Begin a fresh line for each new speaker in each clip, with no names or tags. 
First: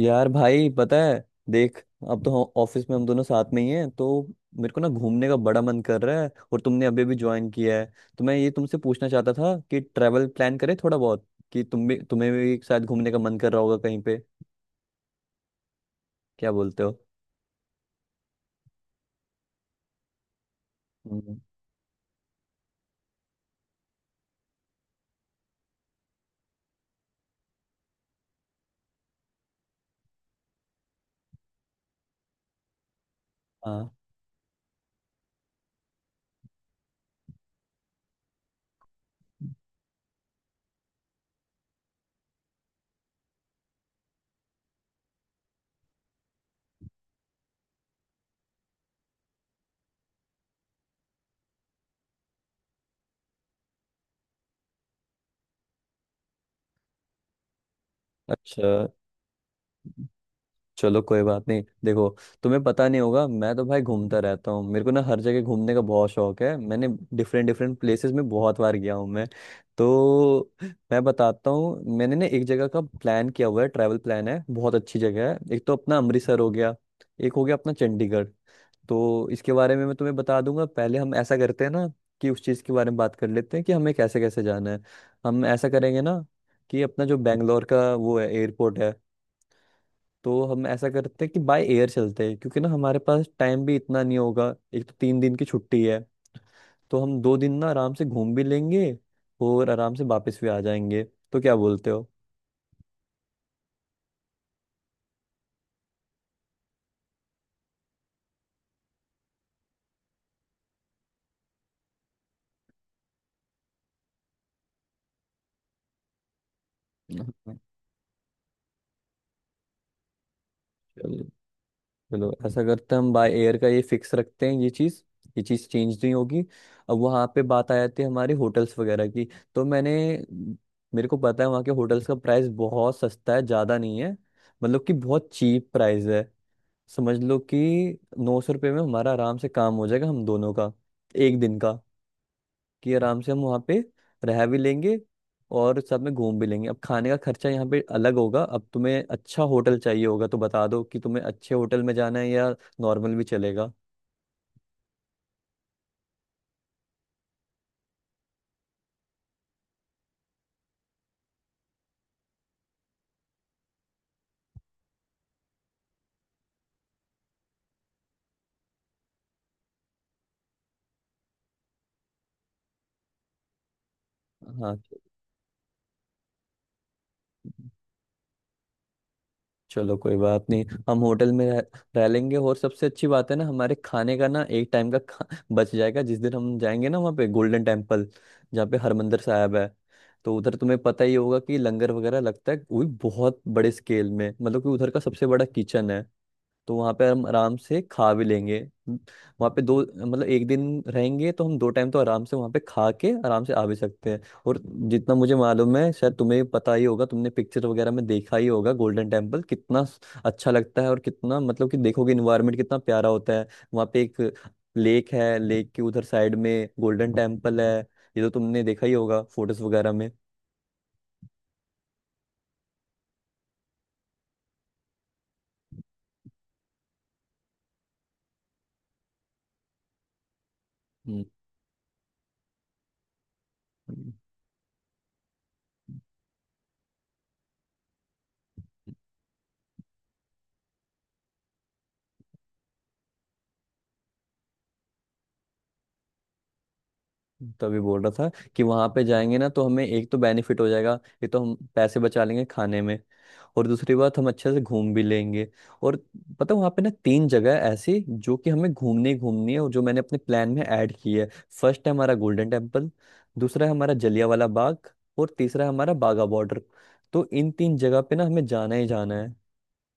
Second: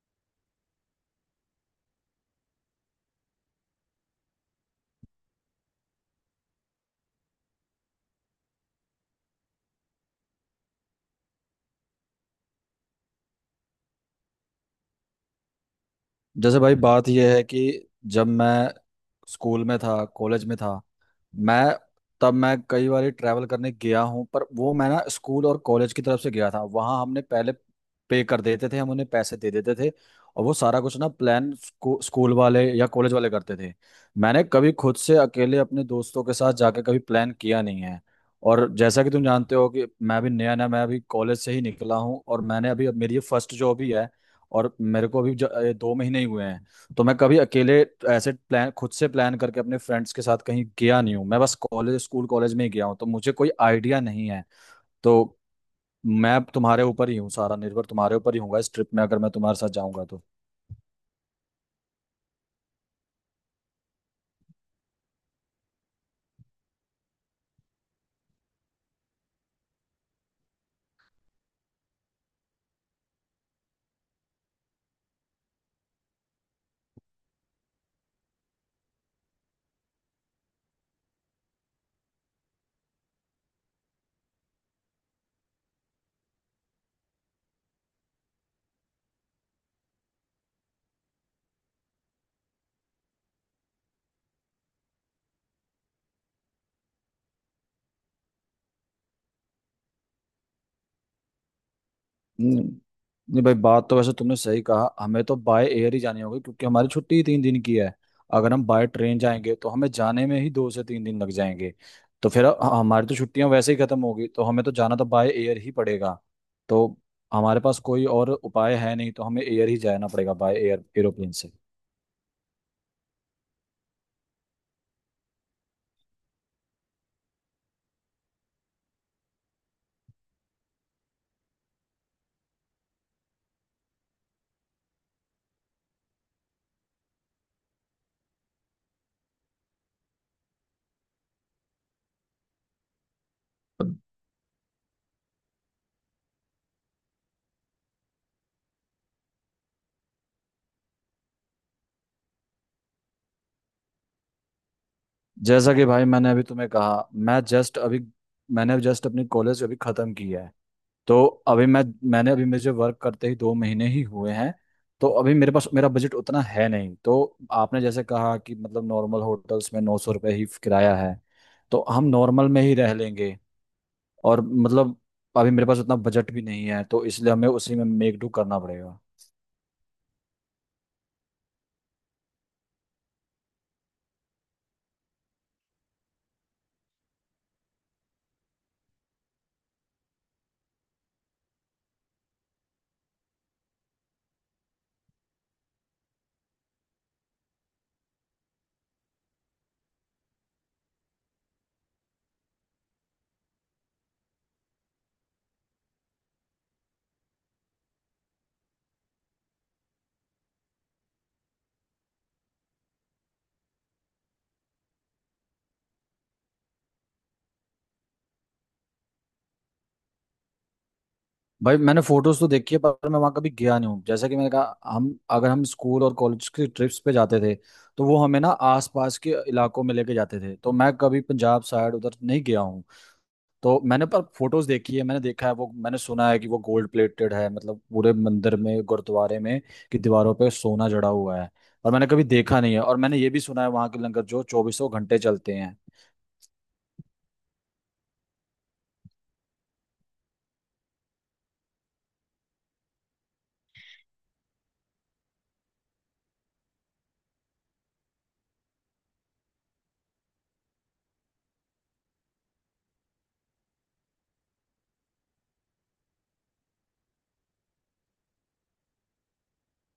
यार भाई पता है। देख, अब तो ऑफिस में हम दोनों साथ में ही हैं तो मेरे को ना घूमने का बड़ा मन कर रहा है, और तुमने अभी भी ज्वाइन किया है तो मैं ये तुमसे पूछना चाहता था कि ट्रैवल प्लान करें थोड़ा बहुत, कि तुम भी तुम्हें भी शायद घूमने का मन कर रहा होगा कहीं पे। क्या
जैसे भाई
बोलते हो?
बात यह है कि जब मैं स्कूल में था, कॉलेज में था,
हम्म।
मैं तब मैं कई बार ट्रैवल करने गया हूँ। पर वो मैं ना स्कूल और कॉलेज की तरफ से गया था, वहाँ हमने पहले पे कर देते थे, हम उन्हें पैसे दे देते थे और वो सारा कुछ ना प्लान स्कूल वाले या कॉलेज वाले करते थे।
हाँ।
मैंने कभी खुद से अकेले अपने दोस्तों के साथ जाके कभी प्लान किया नहीं है। और जैसा कि तुम जानते हो कि मैं भी नया नया, मैं अभी कॉलेज से ही निकला हूँ और मैंने अभी अब मेरी ये फर्स्ट जॉब ही है। और मेरे को अभी ये 2 महीने ही हुए हैं। तो मैं कभी अकेले ऐसे प्लान खुद से प्लान करके अपने फ्रेंड्स के साथ कहीं गया नहीं हूँ, मैं बस कॉलेज स्कूल कॉलेज में ही गया हूँ, तो मुझे कोई आइडिया नहीं है। तो मैं अब तुम्हारे ऊपर ही हूँ, सारा निर्भर तुम्हारे ऊपर ही हूँगा
अच्छा।
इस ट्रिप में, अगर मैं तुम्हारे साथ जाऊंगा तो।
चलो, कोई बात नहीं। देखो, तुम्हें पता नहीं होगा, मैं तो भाई घूमता रहता हूँ, मेरे को ना हर जगह घूमने का बहुत शौक है। मैंने डिफरेंट डिफरेंट प्लेसेस में बहुत बार गया हूँ मैं। तो मैं बताता हूँ, मैंने ना एक जगह का प्लान किया हुआ है, ट्रैवल प्लान है, बहुत अच्छी जगह है। एक तो अपना अमृतसर हो गया, एक हो गया अपना चंडीगढ़। तो इसके बारे में मैं तुम्हें बता दूंगा। पहले हम ऐसा करते हैं ना कि उस चीज़ के बारे में बात कर लेते हैं कि हमें कैसे कैसे जाना है। हम ऐसा करेंगे ना कि अपना जो बेंगलोर का वो है एयरपोर्ट है, तो हम ऐसा करते हैं कि बाय एयर चलते हैं, क्योंकि ना हमारे पास टाइम भी इतना नहीं होगा। एक तो 3 दिन की छुट्टी है, तो हम 2 दिन ना आराम से घूम भी लेंगे और आराम से वापस भी आ जाएंगे। तो क्या बोलते हो?
नहीं, नहीं भाई, बात तो वैसे तुमने सही कहा, हमें तो बाय एयर ही जानी होगी क्योंकि हमारी छुट्टी ही 3 दिन की है। अगर हम बाय ट्रेन जाएंगे तो हमें जाने में ही 2 से 3 दिन लग जाएंगे, तो फिर हमारी तो छुट्टियां वैसे ही खत्म होगी, तो हमें तो जाना तो बाय एयर ही पड़ेगा। तो
हाँ।
हमारे पास कोई और उपाय है नहीं, तो हमें एयर ही जाना पड़ेगा, बाय एयर,
चलो,
एरोप्लेन से।
चलो ऐसा करते हैं, हम बाय एयर का ये फिक्स रखते हैं ये चीज़। ये चीज़ चेंज नहीं होगी। अब वहाँ पे बात आ जाती है हमारे होटल्स वगैरह की। तो मैंने, मेरे को पता है वहाँ के होटल्स का प्राइस बहुत सस्ता है, ज़्यादा नहीं है। मतलब कि बहुत चीप प्राइस है। समझ लो कि 900 रुपये में हमारा आराम से काम हो जाएगा हम दोनों का, एक दिन का, कि आराम से हम वहाँ पे रह भी लेंगे और सब में घूम भी लेंगे। अब खाने का खर्चा यहाँ पे अलग होगा। अब तुम्हें अच्छा होटल चाहिए होगा तो बता दो कि तुम्हें अच्छे होटल में जाना है या नॉर्मल भी चलेगा।
जैसा कि भाई मैंने अभी तुम्हें कहा, मैंने जस्ट अपनी कॉलेज अभी खत्म की है। तो अभी मैंने अभी मुझे वर्क करते ही 2 महीने ही हुए हैं। तो अभी मेरे पास मेरा बजट उतना है नहीं, तो आपने जैसे कहा कि मतलब नॉर्मल होटल्स में 900 रुपये ही किराया है, तो हम नॉर्मल में ही रह लेंगे। और
हाँ।
मतलब अभी मेरे पास उतना बजट भी नहीं है, तो इसलिए हमें उसी में मेक डू करना पड़ेगा।
चलो, कोई बात नहीं, हम होटल में रह लेंगे। और सबसे अच्छी बात है ना, हमारे खाने का ना एक टाइम का बच जाएगा। जिस दिन हम जाएंगे ना वहाँ पे गोल्डन टेम्पल जहाँ पे हरमंदिर साहब है, तो उधर तुम्हें पता ही होगा कि लंगर वगैरह लगता है, वो भी बहुत बड़े स्केल में। मतलब कि उधर का सबसे बड़ा किचन है। तो वहाँ पे हम आराम से खा भी लेंगे। वहाँ पे दो मतलब एक दिन रहेंगे तो हम 2 टाइम तो आराम से वहाँ पे खा के आराम से आ भी सकते हैं। और जितना मुझे मालूम है, शायद तुम्हें भी पता ही होगा, तुमने पिक्चर वगैरह में देखा ही होगा गोल्डन टेम्पल कितना अच्छा लगता है, और कितना मतलब कि देखोगे, इन्वायरमेंट कितना प्यारा होता है। वहाँ पे एक लेक है, लेक के उधर साइड में गोल्डन टेम्पल है। ये तो तुमने देखा ही होगा फोटोज वगैरह में।
भाई मैंने फोटोज तो देखी है पर मैं वहाँ कभी गया नहीं हूँ। जैसा कि मैंने कहा, हम अगर हम स्कूल और कॉलेज की ट्रिप्स पे जाते थे तो वो हमें ना आसपास के इलाकों में लेके जाते थे, तो मैं कभी
हम्म।
पंजाब साइड उधर नहीं गया हूँ। तो मैंने पर फोटोज देखी है, मैंने देखा है वो, मैंने सुना है कि वो गोल्ड प्लेटेड है, मतलब पूरे मंदिर में, गुरुद्वारे में, कि दीवारों पे सोना जड़ा हुआ है, और मैंने कभी देखा नहीं है। और मैंने ये भी सुना है वहाँ के लंगर जो चौबीसों घंटे चलते हैं।
तभी बोल रहा था कि वहां पे जाएंगे ना तो हमें एक तो बेनिफिट हो जाएगा, ये तो हम पैसे बचा लेंगे खाने में। और दूसरी बात, हम अच्छे से घूम भी लेंगे। और पता, वहाँ पे ना तीन जगह है ऐसी जो कि हमें घूमनी ही घूमनी है और जो मैंने अपने प्लान में ऐड की है। फर्स्ट है हमारा गोल्डन टेम्पल, दूसरा है हमारा जलियांवाला बाग, और तीसरा है हमारा बागा बॉर्डर। तो इन तीन जगह पे ना हमें जाना ही जाना है।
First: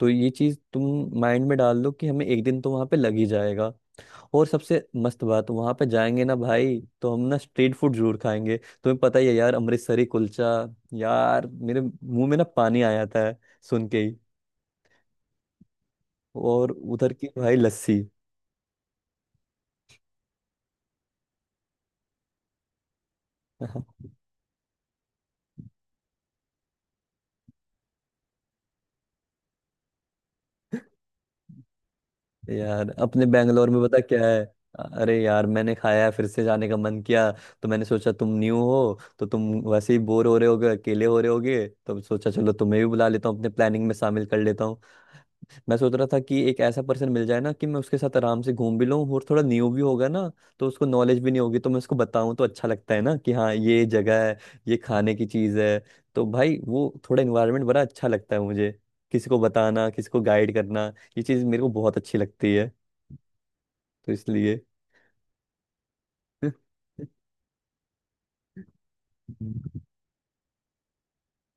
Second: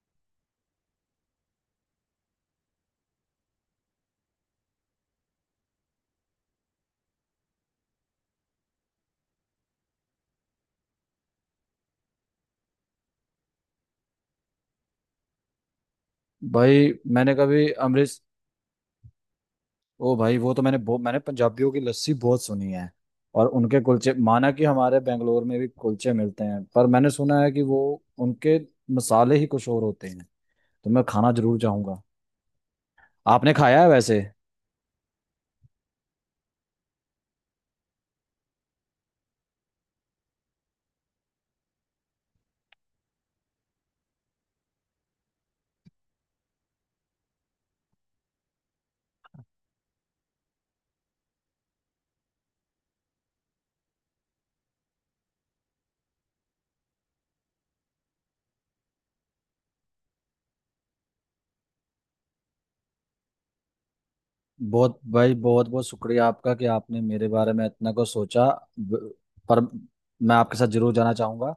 तो ये चीज़ तुम माइंड में डाल लो कि हमें एक दिन तो वहाँ पे लग ही जाएगा। और सबसे मस्त बात, वहां पे जाएंगे ना भाई तो हम ना स्ट्रीट फूड जरूर खाएंगे। तुम्हें पता ही है यार, अमृतसरी कुलचा, यार मेरे मुंह में ना पानी आ जाता है सुन के ही। और
भाई
उधर की
मैंने
भाई
कभी
लस्सी।
अमृत, ओ भाई वो तो मैंने मैंने पंजाबियों की लस्सी बहुत सुनी है। और उनके कुलचे, माना कि हमारे बेंगलोर में भी कुलचे मिलते हैं पर मैंने सुना है कि वो उनके मसाले ही कुछ और होते हैं, तो मैं खाना जरूर चाहूंगा।
यार अपने
आपने
बेंगलोर
खाया
में
है
पता
वैसे?
क्या है। अरे यार मैंने खाया है, फिर से जाने का मन किया। तो मैंने सोचा तुम न्यू हो, तो तुम वैसे ही बोर हो रहे होगे, अकेले हो रहे होगे, तो सोचा चलो तुम्हें भी बुला लेता हूँ अपने प्लानिंग में शामिल कर लेता हूँ। मैं सोच रहा था कि एक ऐसा पर्सन मिल जाए ना कि मैं उसके साथ आराम से घूम भी लूँ, और थोड़ा न्यू भी होगा ना, तो उसको नॉलेज भी नहीं होगी, तो मैं उसको बताऊँ तो अच्छा लगता है ना कि हाँ ये जगह है, ये खाने की चीज़ है। तो भाई वो थोड़ा इन्वायरमेंट बड़ा अच्छा लगता है मुझे, किसी को बताना, किसी को गाइड करना, ये चीज़ मेरे को बहुत अच्छी लगती है। तो इसलिए।
बहुत भाई बहुत बहुत शुक्रिया आपका कि आपने मेरे बारे में इतना कुछ सोचा। ब- पर मैं आपके साथ जरूर जाना चाहूँगा।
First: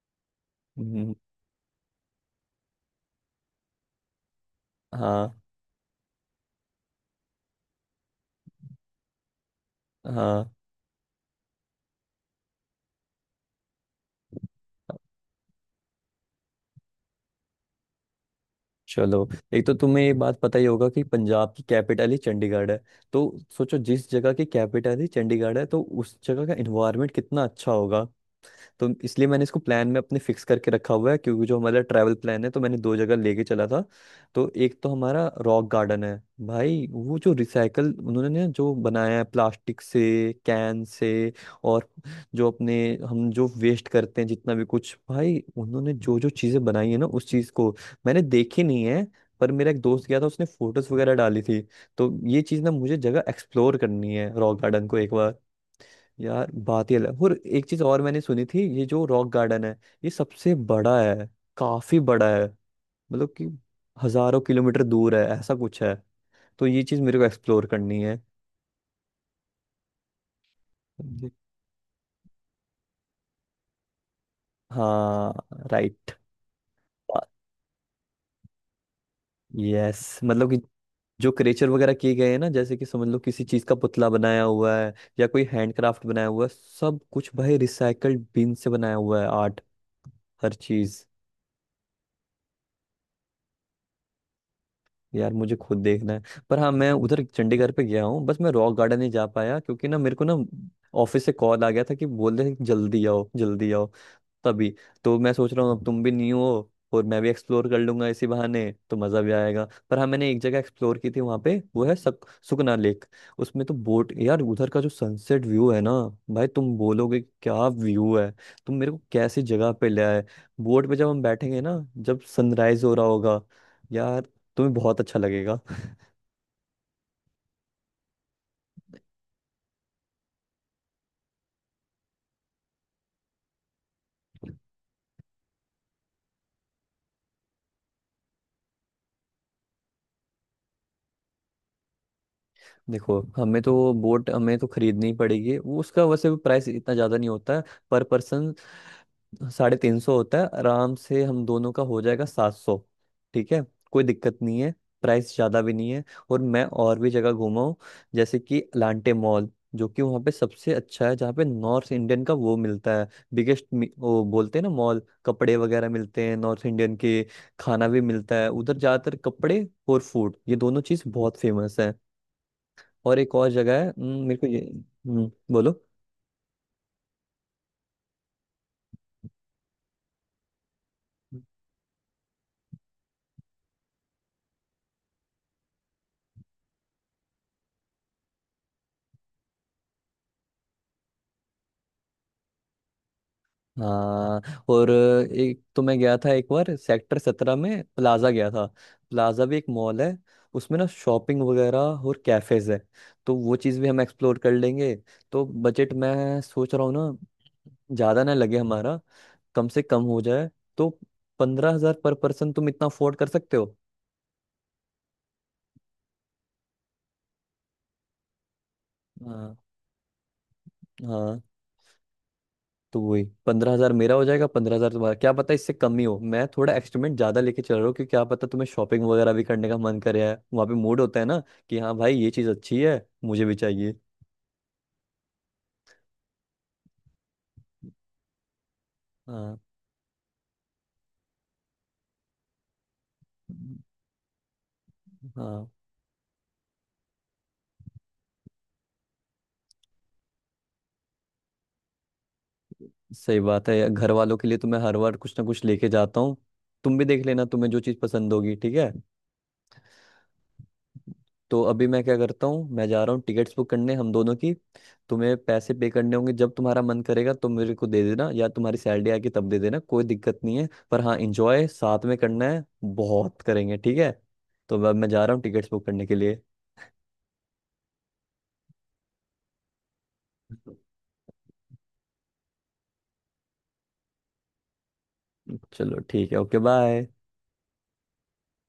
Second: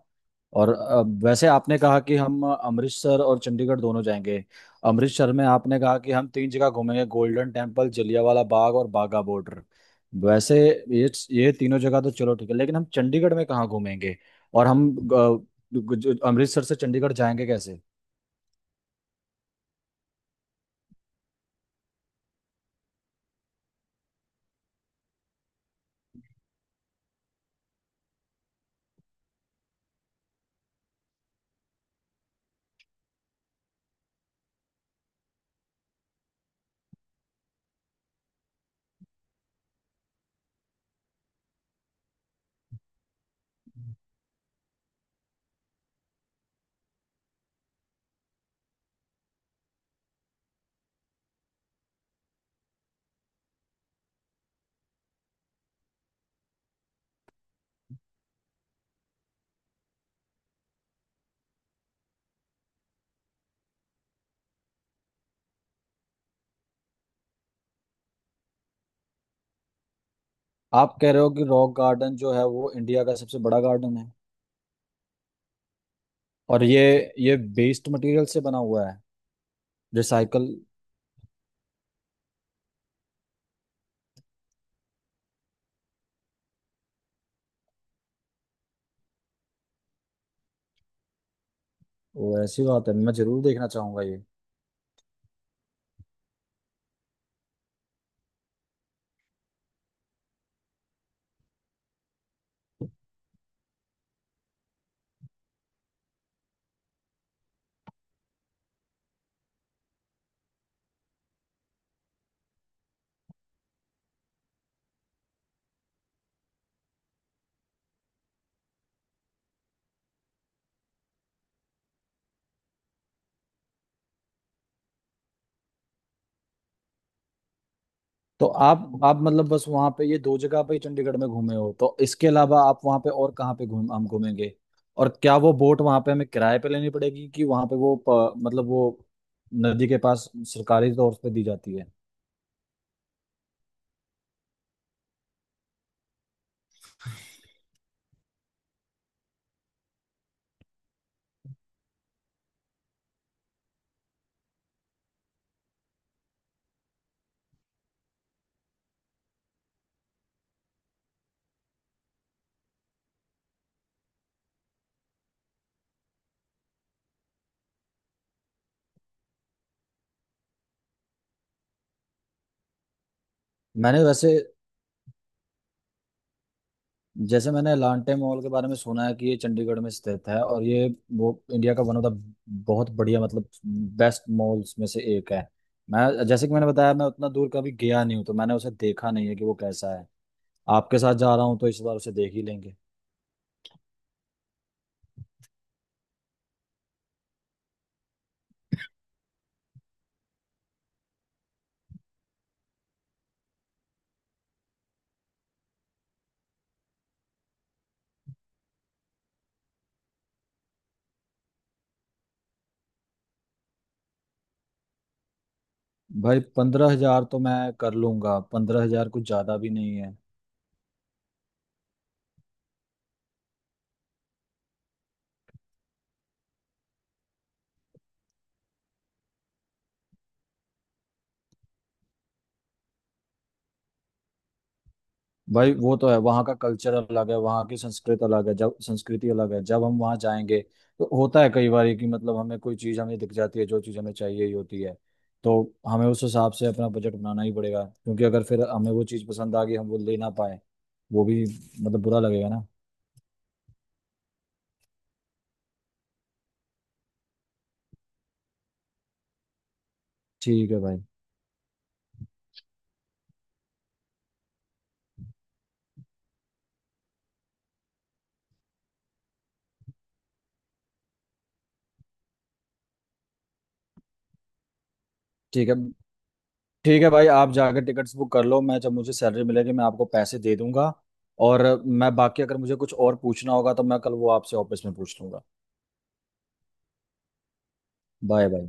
और
हम्म।
वैसे आपने कहा कि हम अमृतसर और चंडीगढ़ दोनों जाएंगे। अमृतसर
हाँ।
में आपने कहा कि हम तीन जगह घूमेंगे, गोल्डन टेम्पल, जलियांवाला बाग और बाघा बॉर्डर।
हाँ।
वैसे ये ये तीनों जगह तो चलो ठीक है, लेकिन हम चंडीगढ़ में कहाँ घूमेंगे? और हम अमृतसर से चंडीगढ़ जाएंगे कैसे?
चलो, एक तो तुम्हें ये बात पता ही होगा कि पंजाब की कैपिटल ही चंडीगढ़ है। तो सोचो, जिस जगह की कैपिटल ही चंडीगढ़ है तो उस जगह का एनवायरनमेंट कितना अच्छा होगा। तो इसलिए मैंने इसको प्लान में अपने फिक्स करके रखा हुआ है, क्योंकि जो हमारा ट्रैवल प्लान है, तो मैंने दो जगह लेके चला था। तो एक तो हमारा रॉक गार्डन है, भाई वो जो रिसाइकल उन्होंने ना जो बनाया है प्लास्टिक से कैन से, और जो अपने हम जो वेस्ट करते हैं जितना भी कुछ, भाई उन्होंने जो जो चीज़ें बनाई है ना उस चीज़ को मैंने देखी नहीं है, पर मेरा एक दोस्त गया था उसने फोटोज वगैरह डाली थी। तो ये चीज़ ना मुझे जगह एक्सप्लोर करनी है, रॉक गार्डन को एक बार। यार बात ही अलग है। और एक चीज और मैंने सुनी थी, ये जो रॉक गार्डन है ये सबसे बड़ा है, काफी बड़ा है। मतलब कि हजारों किलोमीटर दूर है, ऐसा कुछ है। तो ये चीज मेरे को एक्सप्लोर करनी है।
आप कह रहे
जी।
हो कि रॉक गार्डन जो है वो इंडिया का सबसे बड़ा गार्डन है?
हाँ। राइट।
और ये वेस्ट मटेरियल से बना हुआ है?
Yes,
recycle?
मतलब कि जो क्रेचर वगैरह किए गए हैं ना जैसे कि समझ लो किसी चीज का पुतला बनाया हुआ है या कोई हैंडक्राफ्ट बनाया हुआ है, सब कुछ भाई रिसाइकल्ड बिन से बनाया हुआ है, आर्ट, हर चीज।
वो ऐसी बात है, मैं जरूर देखना चाहूंगा ये।
यार मुझे खुद देखना है। पर हाँ मैं उधर चंडीगढ़ पे गया हूँ, बस मैं रॉक गार्डन नहीं जा पाया क्योंकि ना मेरे को ना ऑफिस से कॉल आ गया था, कि बोल रहे हैं कि जल्दी आओ जल्दी आओ, तभी। तो मैं सोच रहा हूँ, अब तुम भी न्यू हो और मैं भी एक्सप्लोर कर लूंगा इसी बहाने, तो मज़ा भी आएगा। पर हाँ मैंने एक जगह एक्सप्लोर की थी वहाँ पे, वो है सुकना लेक। उसमें तो बोट, यार उधर का जो सनसेट व्यू है ना, भाई तुम बोलोगे कि क्या व्यू है, तुम मेरे को कैसी जगह पे ले आए। बोट पे जब हम बैठेंगे ना, जब सनराइज हो रहा होगा, यार तुम्हें बहुत अच्छा लगेगा।
तो आप मतलब बस वहां पे ये दो जगह पे ही चंडीगढ़ में घूमे हो? तो इसके अलावा आप वहां पे और कहाँ पे घूम हम घूमेंगे? और क्या वो बोट वहां पे हमें किराए पे लेनी पड़ेगी, कि वहां पे वो मतलब वो नदी के पास सरकारी तौर पे दी जाती है?
देखो हमें तो बोट हमें तो खरीदनी ही पड़ेगी, वो उसका वैसे प्राइस इतना ज़्यादा नहीं होता है। पर पर्सन 350 होता है, आराम से हम दोनों का हो जाएगा 700। ठीक है, कोई दिक्कत नहीं है, प्राइस ज़्यादा भी नहीं है। और मैं और भी जगह घूमा हूँ, जैसे कि अलांटे मॉल, जो कि वहाँ पे सबसे अच्छा है, जहाँ पे नॉर्थ इंडियन का वो मिलता है, बिगेस्ट, वो बोलते हैं ना मॉल, कपड़े वगैरह मिलते हैं नॉर्थ इंडियन के, खाना भी मिलता है उधर। ज़्यादातर कपड़े और फूड ये दोनों चीज़ बहुत फेमस है। और एक और जगह है,
मैंने वैसे
मेरे को ये, बोलो।
जैसे मैंने लांटे मॉल के बारे में सुना है कि ये चंडीगढ़ में स्थित है और ये, वो इंडिया का वन ऑफ द, बहुत बढ़िया, मतलब बेस्ट मॉल्स में से एक है। मैं जैसे कि मैंने बताया, मैं उतना दूर कभी गया नहीं हूँ तो मैंने उसे देखा नहीं है कि वो कैसा है। आपके साथ जा रहा हूँ तो इस बार उसे देख ही लेंगे।
हाँ, और एक तो मैं गया था एक बार सेक्टर 17 में, प्लाजा गया था, प्लाजा भी एक मॉल है। उसमें ना शॉपिंग वगैरह और कैफेज है, तो वो चीज़ भी हम एक्सप्लोर कर लेंगे। तो बजट मैं सोच रहा हूँ ना ज़्यादा ना लगे हमारा, कम से कम हो जाए। तो 15,000 पर पर्सन तुम इतना अफोर्ड कर सकते हो?
भाई 15 हजार तो मैं कर लूंगा, 15 हजार कुछ
हाँ।
ज्यादा भी नहीं है।
हाँ। तो वही 15,000 मेरा हो जाएगा, 15,000 तुम्हारा, क्या पता इससे कम ही हो। मैं थोड़ा एक्सपेरिमेंट ज्यादा लेके चल रहा हूँ क्योंकि क्या पता तुम्हें शॉपिंग वगैरह भी करने का मन करे, है वहाँ पे मूड होता है ना कि हाँ भाई ये चीज अच्छी है, मुझे भी चाहिए।
भाई वो तो है, वहाँ का कल्चर अलग है, वहाँ की संस्कृत अलग है, जब संस्कृति अलग
हाँ।
है, जब हम वहाँ जाएंगे, तो होता है कई बार कि मतलब हमें कोई चीज़ हमें दिख जाती है, जो चीज़ हमें चाहिए ही होती है। तो
हाँ।
हमें उस हिसाब से अपना बजट बनाना ही पड़ेगा, क्योंकि अगर फिर हमें वो चीज़ पसंद आ गई, हम वो ले ना पाए, वो भी मतलब बुरा लगेगा ना।
सही बात है, घर वालों के लिए तो मैं हर बार कुछ ना कुछ लेके जाता हूँ। तुम भी देख लेना तुम्हें जो चीज पसंद होगी, ठीक है।
ठीक है भाई।
तो अभी मैं क्या करता हूँ, मैं जा रहा हूँ टिकट्स बुक करने, हम दोनों की। तुम्हें पैसे पे करने होंगे, जब तुम्हारा मन करेगा तो मेरे को दे देना, या तुम्हारी सैलरी आके तब दे देना, कोई दिक्कत नहीं है। पर हाँ, इंजॉय साथ में करना है, बहुत करेंगे, ठीक है। तो अब मैं जा रहा हूँ टिकट्स
ठीक है।
बुक करने के लिए।
ठीक है भाई, आप जाकर टिकट्स बुक कर लो, मैं जब मुझे सैलरी मिलेगी मैं आपको पैसे दे दूंगा। और मैं बाकी, अगर मुझे कुछ और पूछना होगा तो मैं कल वो आपसे ऑफिस में पूछ लूंगा।
चलो ठीक है, ओके, बाय।
Bye bye.